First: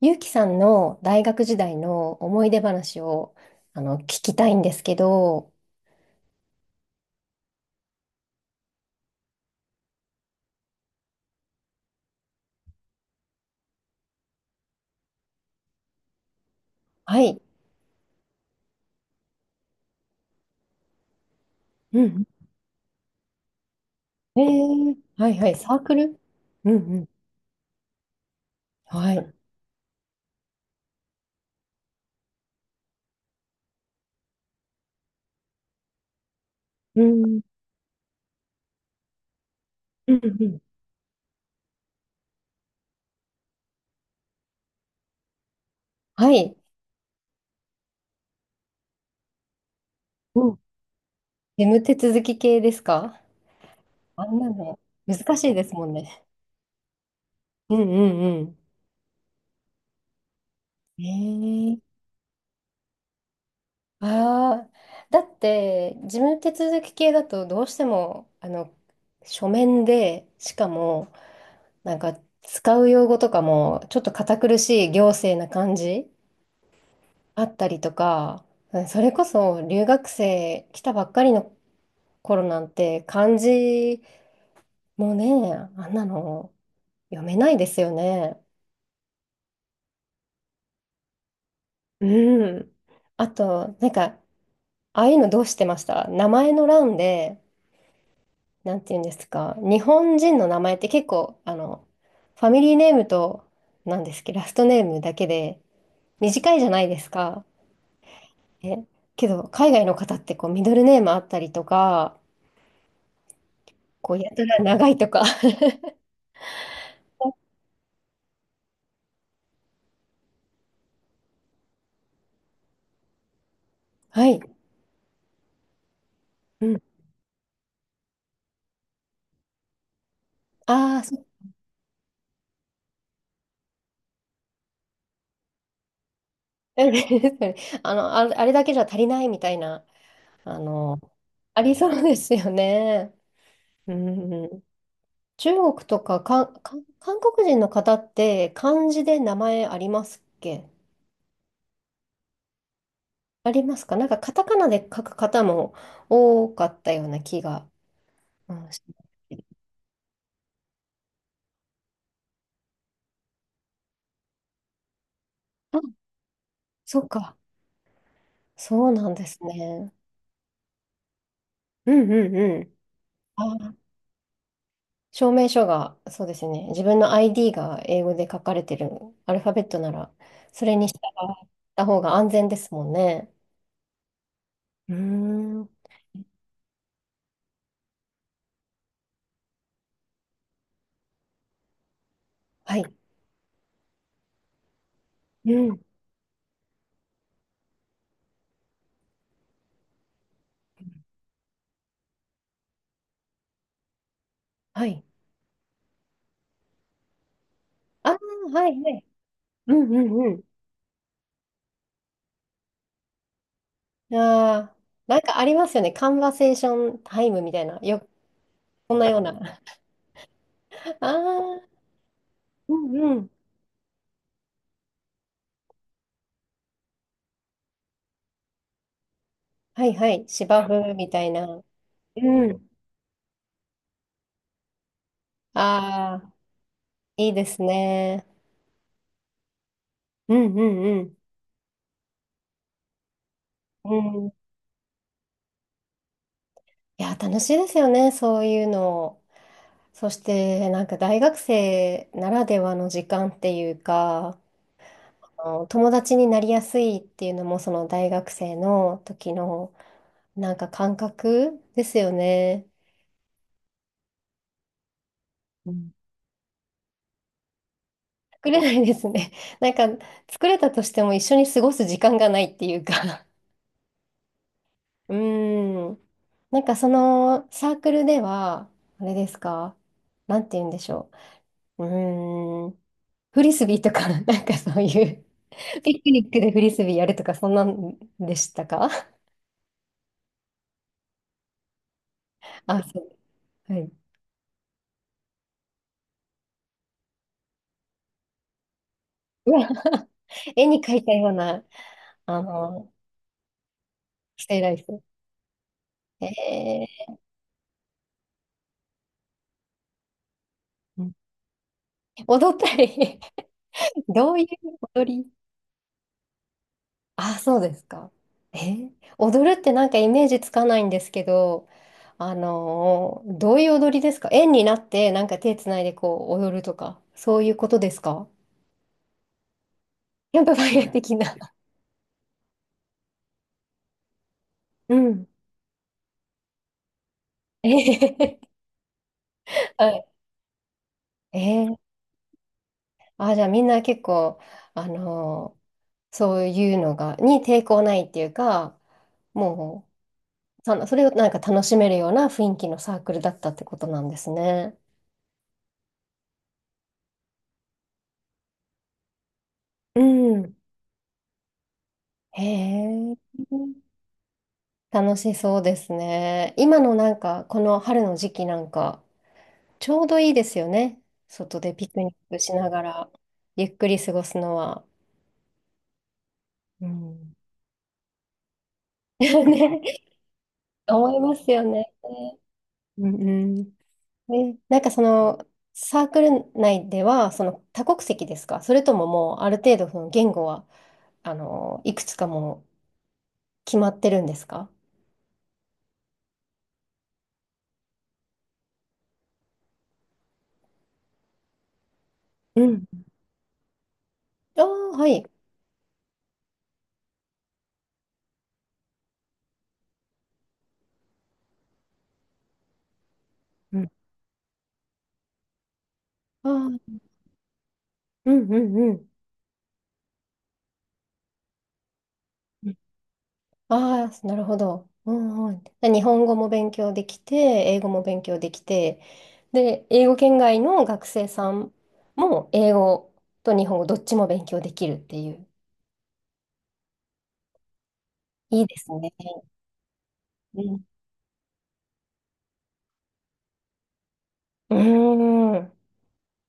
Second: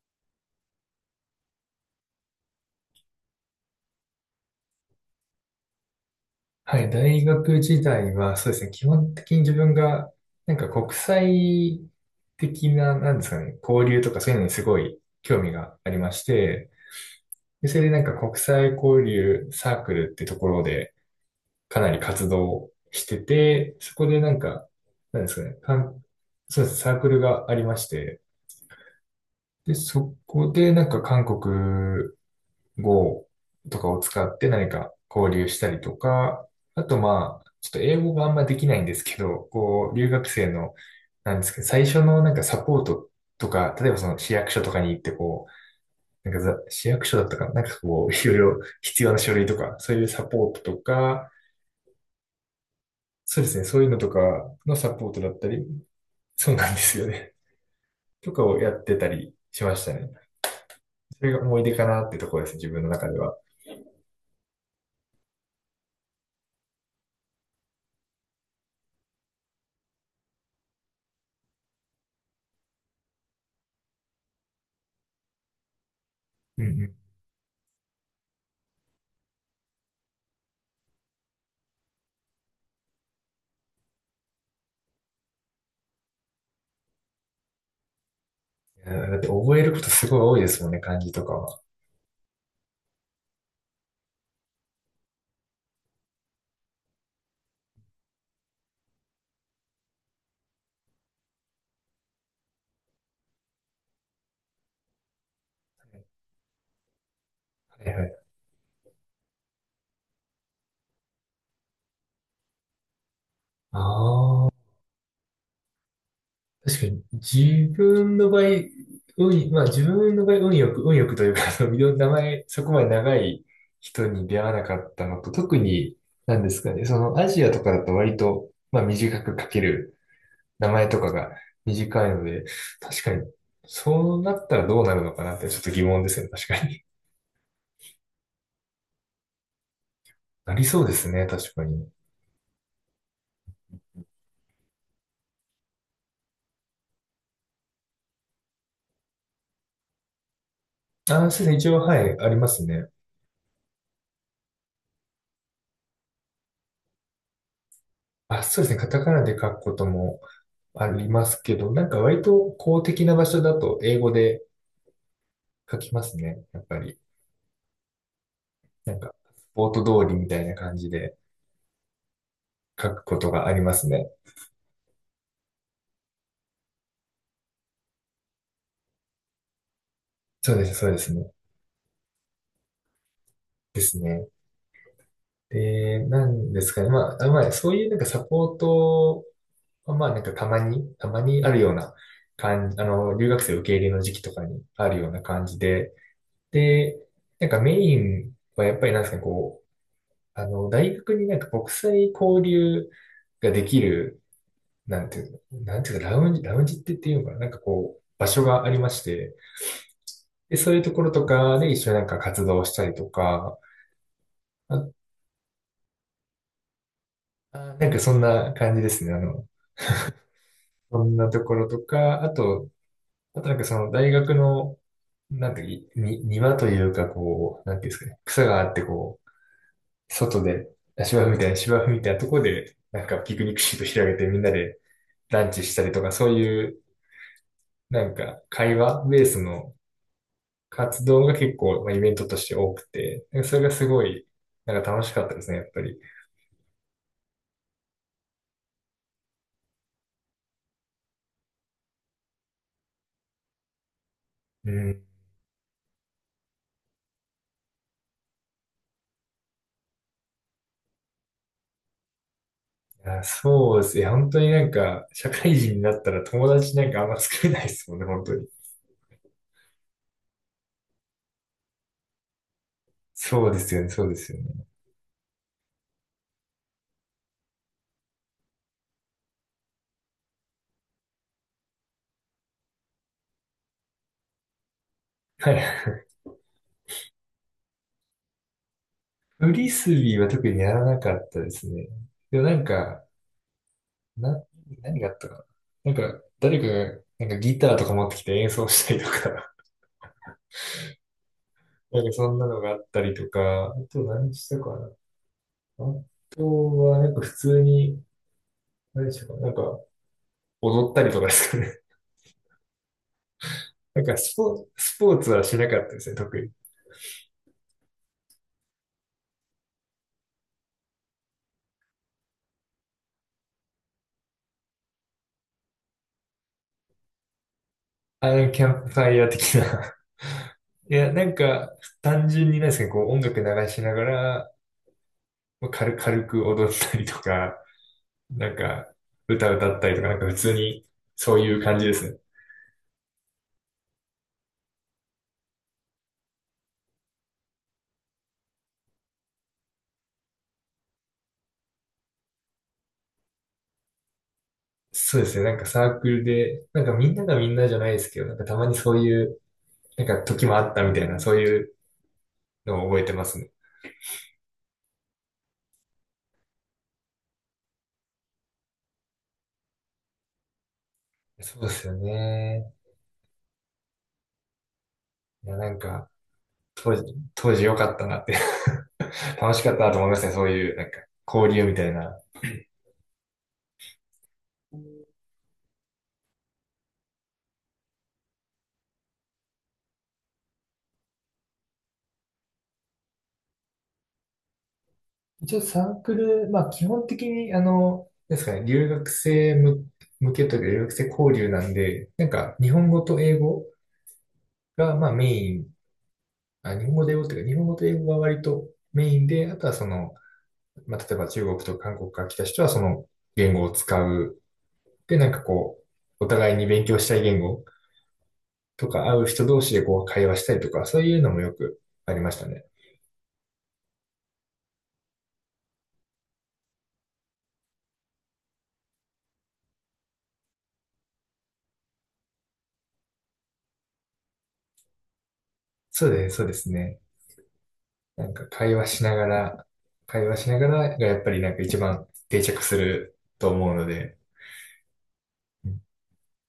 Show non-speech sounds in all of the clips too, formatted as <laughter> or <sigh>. ゆうきさんの大学時代の思い出話を聞きたいんですけど。はい、大学時代は、そうですね、基本的に自分が、なんか国際的な、なんですかね、交流とかそういうのにすごい興味がありまして、はい。でそれでなんか国際交流サークルってところでかなりうん。活動してて、そこでなんか、なんではいすかはね、い。サークル。そううでんすうね、サークん。ルがありまして、はい。で、そこでなんか韓国 Go とかを使って何か交流したりとか、あとうまん。あ、ちょっと英語があんまできないんですけど、こう、留うん学う生ん。の、なんですけど、最初のなんかサポートとか、例えばその市役所とかに行ってこう、はなんかい。市役所だったかな、なんかこう、<laughs> いろいろ必要な書類とか、そういうサポーうトん。とか、眠手続き系ですか？そうですね、そういうのとかあんなのの、サポートだ難っしたいでり、すもんね。そうなんですよね。うんう <laughs> とんうかをん。やってたりしましたね。えそれが思い出ー、かなってところです、自分の中では。ああ、だって事務手続き系だとどうしても書面で、しかもなんか使う用語とかもちょっと堅苦しい行政な感じうんうん。あったりとか、うん。それこそ留学生来たばっかりの頃なんて漢字もね、あんなの読めないですよね。いやだって覚えることすごい多いですもんね、漢字とかは。うん。あと、なんか、ああいうのどうしてました？名前の欄で、なんて言うんですか、日本人の名前って結構、ファミリーネームと、なんですっけど、ラストネームだけで短いじゃないですか。はいはい。え、けど、海外の方ってこうミドルネームあったりとか、あこうやたあ、ら長いとか。確かに <laughs> 自分の場合、まあ自分の場合運よく、運よくというか、あのいろんな名前、そこまで長い人はに出い。会わなかったのと、特に、なんですうかん。ね、そのアジアとかだと割と、まあ短く書ける名前あとあ、かそがう。短いので、確かに、そうなったらどうなるのかなってちょっと疑問ですね、確かに。<laughs> あれだけじゃ足りないみたいな、<laughs> なありそうでの、すね、確あかりに。そうですよね。うん。中国とか、韓国人の方って漢字で名前ありますっけ？あ、そうですね、一応、はい、ありますね。ありますか？なんかカタカナで書く方も多かったような気が、あ、うそうでん、すね、しカまタすカナでけど。書くこともありますけど、なんか割と公的な場所だと英語で書あ、きますね、やっぱり。そうか。そうなんなか、んですスポーね。ト通りみたいな感じでうんうんうん。書くことあがありまーすね。証明書が、そうですね。自分の ID が英語で書かれてるアルファベットなら、そうそです、れそにう従ですね。った方が安全ですもんね。ですね。うーん。で、なんですかね。まあ、そういうなんかサポート、まあなんかたまにあるような感はじ、あい。の、留学生受け入れの時期とかにあるような感うじん。で、で、なんかメインはやっぱりなんですかね、こう、あの、大学になんか国際交流ができる、はない。んていうの、なんていうか、ラウンジって言っていうのかな、なんかこう、ああ、場所がはありい、まはしい。て、うんうんうで、そういうところとかで一緒になんか活動したりとか、ん。ああ、あ、なんかありますよね。カンバセーションタイムみたいあ、な。なんかそんな感じでこんすなね、あようの、な。<laughs> そあんなとこあ、ろとか、あと、うんうん。あとなんかその大学の、なんていうか、に、庭というかこう、なんていうんですかね、草があってこう、はいはい。外芝で、生みた芝生いみたいな、な。芝生みたいなとこうん。で、なんかピクニックシート広げてみんなでランチしたりとか、あそうあ、いう、いいですなんね。か会話ベースのうんう活ん動が結構、まあ、イベントとして多くて、なんかそれがすうごい、ん。なんか楽しかったですね、やっぱり。いや、楽しいですよね、そういうの。そして、なんか大学生ならではの時間っていうか、うん。友達になりやすいっていうのも、その大学生の時の、なんか感覚ですよね。あ、そうですね。本当になんか、社会う人になん、ったら友達なんかあんま作れないですもんね、本当に。作れないですね。<laughs> なんか、作れたとしても一緒に過ごす時間がないっていうか。そうですよね、そうですよね。<laughs> うーん。なんかそのサークルでは、あれですか、なんて言うんでしょう。うーん。フリスビーとか、<laughs> なんかそういう。はい。ピクニックでフリスビーやるとか、そんなんでしたか？ <laughs> フリスビーは特にやらなかったですね。でもなんあ、そか、う。はい。<laughs> な、何があったかな。なんか、誰かが、なんかギターとか持ってきて演奏したりとうか、わ、絵に描いたような、<laughs> なんかそんあなのがあっの、たりとか、あと何スしテたイラかイな。フ。あとえは、え、なんか普通に、何したかな。なんか、踊ったうりん、とかですかね。踊ったり。 <laughs> <laughs> なんかどスういうポーツ、ス踊ポーり。ツはしなかったですね、特に。あ、そうですか。えー踊るってなんかイメージつかないんですけど、どういう踊りですか？円になってなんか手つないでこう踊るとか、そういうことですか？あの、なんかキャンプファイヤー的な。キャンプファイヤ <laughs> ーいや、的なな。んか、単純になんですかね、こう音楽流しながら、うん。まあ軽く踊ったりとか、えー なんか、歌 <laughs> 歌っはたりとい。か、なんか普通に、そういうえ感じですね。じゃあみんな結構、あのーそういうのが、に抵抗ないっていうか、もう、それをなんか楽しめるような雰囲気のサークルだったってことなんですね。そうですね。なんかサークルで、なんかみんながみんなじゃないですけど、なんかたまにそういう、うなんか時もん。あったみたいな、そういうへのを覚えてえ、ますね。楽しそうですね。今のなんか、この春の時期なんか、ちょうどいいですよね。そ外うでですピよクニックしなね。がら、ゆっくり過ごすのは。いや、なんか、う当時、ん。当時良かったなって <laughs> <laughs> 楽しかったなとね、思いますね。そういう、なんか、思います交よ流みたいね。な。うんうん。なんかその、サークル内では、その多国籍ですか？それとももうある程度その言語は、いくつかもう決まってるんですか？一応サークル、まあ基本的に、あの、なんですかね、留学生向けというか、留学生交流なんで、なんか、う日ん、本語と英語ああ、が、まはあい。メインあ、日本語で英語っていうか、日本語と英語が割とメインで、あとはその、まあ、例えば中国とか韓国から来た人はその言語をうん、あ使う。で、なんかこう、おあ、互いにう勉強んしたい言語うんとうかん。会う人同士でこう会話したりとか、そういうのもよくありましたね。うん、ああ、なるほど。うんうん。で日本語も勉強できて、英語も勉強できて、で、英語圏外の学生さんも英語と日本語どっちも勉強できるっていう。そうです、そうですね。なんかいい会で話すしね。ながら、会話しなうがん。らがやっぱりなんか一番定着すると思うので、うーうん。ん、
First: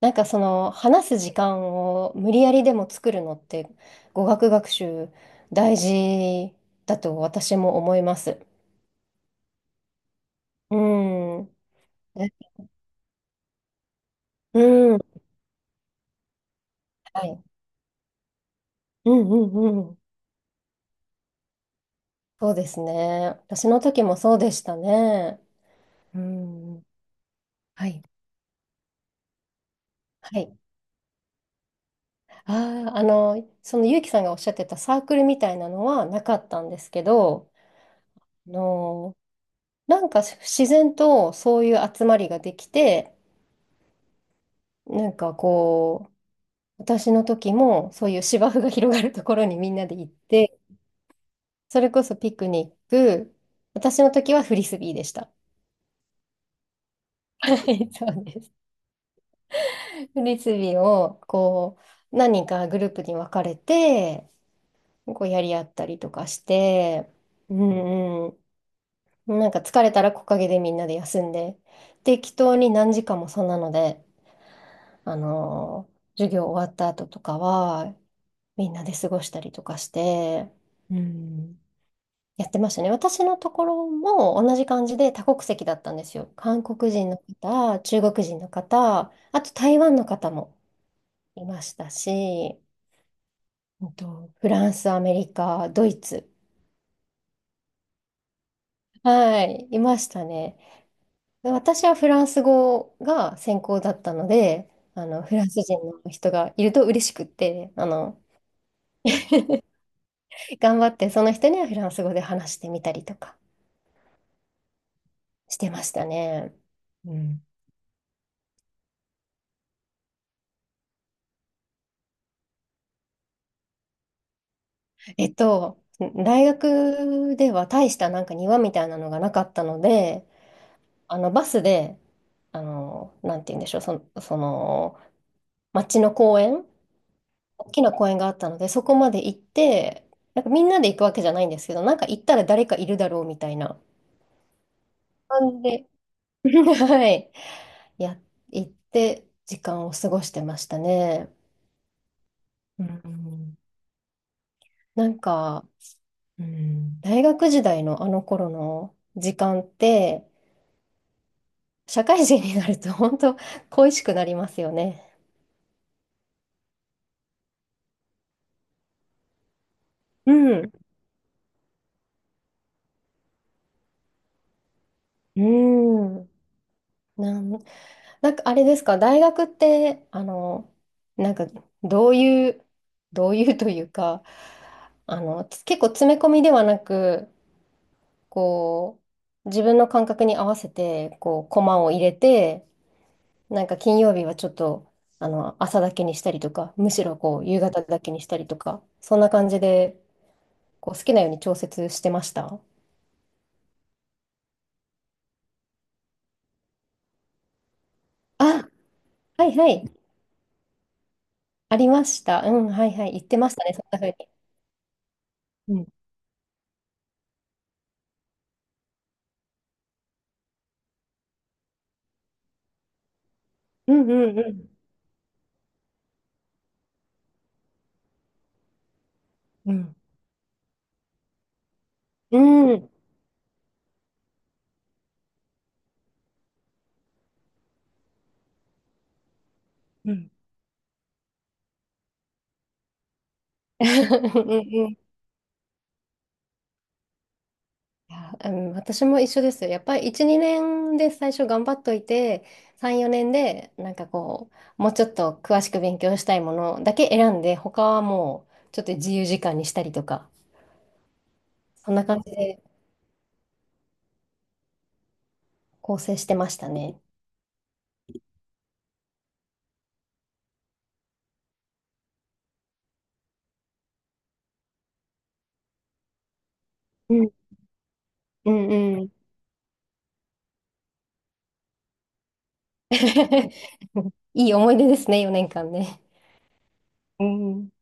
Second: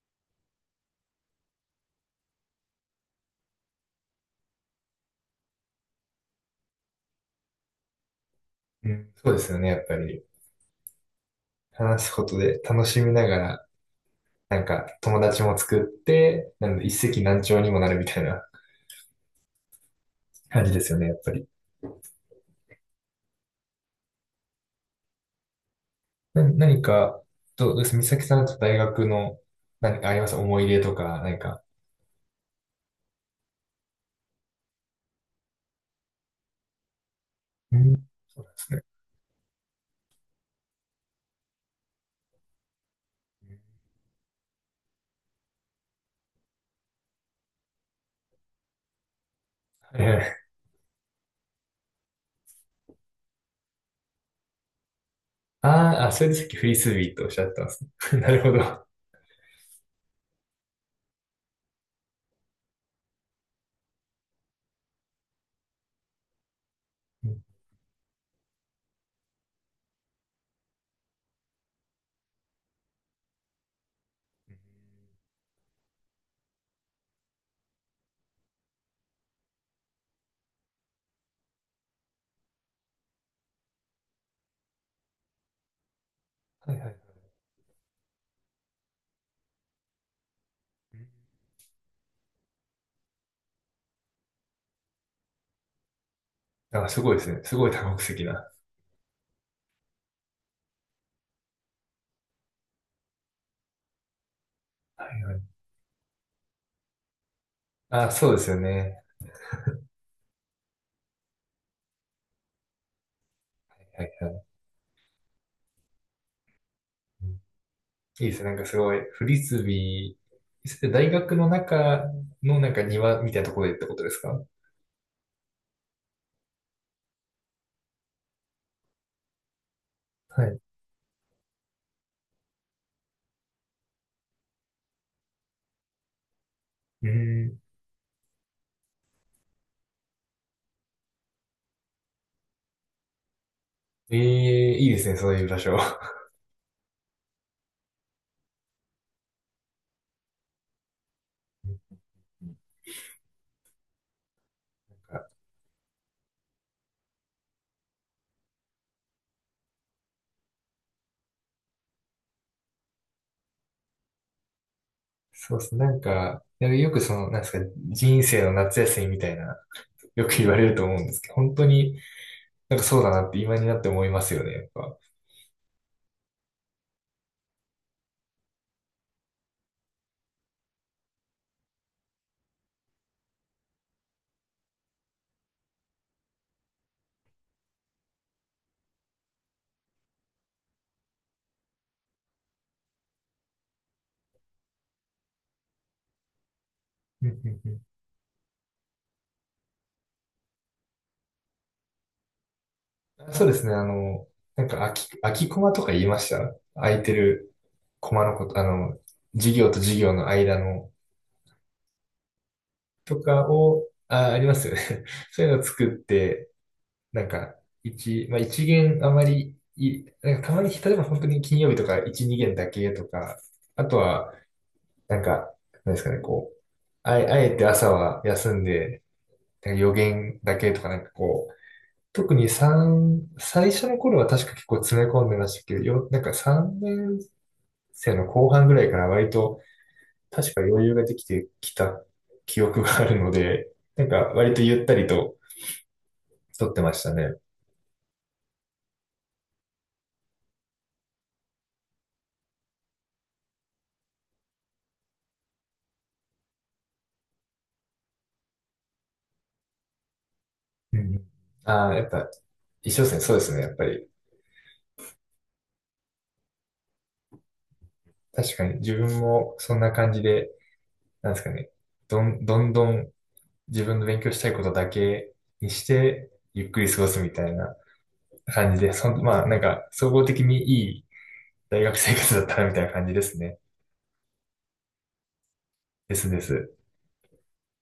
なんかその話す時間を無理やりでも作るのって語学学習大事だと私も思います。うんそうですよね、やっぱり。うん。話すこえとで楽しみながら、なんかうん。友達も作って、なん一石は何い。鳥にもなるみたいなうんうんうん。感じですよね、やっぱり。そうですね。私の時もそうでしたね。う何ん。か、どうどうではすい。美咲さんと大学の何かありますはい。思い入れとか、何か。ああ、その結城さんがおっしゃってたサークルみたいなのはなかったんですけど、うん、そうあなんですね。の、なんか自然とそういう集まりができて、なんかこう、私の時もそういう芝生が広がるところにみんなではい行っはい。て、それこそピクニック、私の時はフリスビーでした。あーあ、それでさっきフリスビーとおっしゃっはてたんですい、そね。<laughs> うなでるす。ほど。フリスビーをこう何人かグループに分かれて、こうやり合ったりとかして、うん。うんうん、なんか疲れたら木陰でみんなで休んで、適当に何時間もそんなので、あのー授業終わった後とかはみんなで過ごしたりとかして、うん。やってましたね。私のところも同じ感じで多国籍だったんですよ。韓はいは国い。人の方、中国人の方、あと台湾の方もいましたし、フランス、アメリカ、ドイツ、あ、すごいですね。すごい多国籍な。ははい、いましたね。で私はフランス語が専攻だったので、いはフランい。ス人の人がいると嬉しくって、あ、そうですよね。頑張ってその人にはフランス語で話してみたりとかはいはい。してましたね。ううん。いん。いですね。なんかすごい、フリスビー、大学の中のなんか庭みたいなところでってことですか。えっと、大学では大したなんか庭みたいなのがなかったので、はい。バスで、なんて言うんでしょう、その、町の公園、うん。大きな公園があったので、そこまで行って、なんかみんなで行くわけじゃないんですけど、なんか行ったら誰かいるだろうみたいなええ、いいですね、そういう場感じ所。で、<laughs> はい、や、行って時間を過ごしてましたね。ん、うん、なんか、うん、大学時代のあの頃の時間って、社会人になると本当恋しくなりますよね。そうですねなんか、なんかよくその、なんですか、人生の夏休みみたいな、ようく言われん。ると思うんですけど、本当になんかそうだなって今になって思いますよね、やっぱ。うん。なん、なんかあれですか、大学って、なんかどういう、どういうというか、結構詰め込みではなく、こう、自分の感覚に合わせて、こう、コマを入れて、なんか金曜日はちょっと、朝だけにしたりとか、むしろうんうこう、夕んうん。方だけにしたりとか、そんな感じで、こう、好きなように調節してました。そうですね、あの、なんか空きコマとか言いました、空いてるコマのこと、ああ、の、はい授業はとい。授業の間のありました。うん、はいはい。と言ってかましたね、そんを、な風に。あ、ありますよね。<laughs> そういうのをう作ん、って、なんか、まあ一限あまりい、なんかたまに、例えば本当に金曜日とか一、二限だけとか、あうとんうは、んうん。なんか、なんですかね、こう、あえて朝は休んで、なうんか予ん。言だけとか、なんかこう、特にうん。最初の頃は確か結構詰め込んでましたけど、なんか3年生の後半ぐらいから割とうん。確か余裕ができてきた記憶があるので、なんか <laughs> うん割とゆっうたん、りと撮ってましたね。いや、うん、私も一緒ですよ。やっぱり1、2年で最初頑張っといて、3、4年でなんかこう、もうちょっと詳しく勉強したいものだけ選んで、他はもうちょっと自由時間にしたりとか、うん。あそんあ、なやっ感ぱじで一緒ですね。そうですね。やっぱり構成してましたね。確かに自分もそんな感じで、なんですかね。どんどん自分の勉強したいことだけにしてゆっくり過ごうすみんたいなうん感じで、うん。そん、まあなんか総合的にいい大学生活だったらみたいな感じですね。<laughs> いい思い出ですね、4年間ね。ですです。うん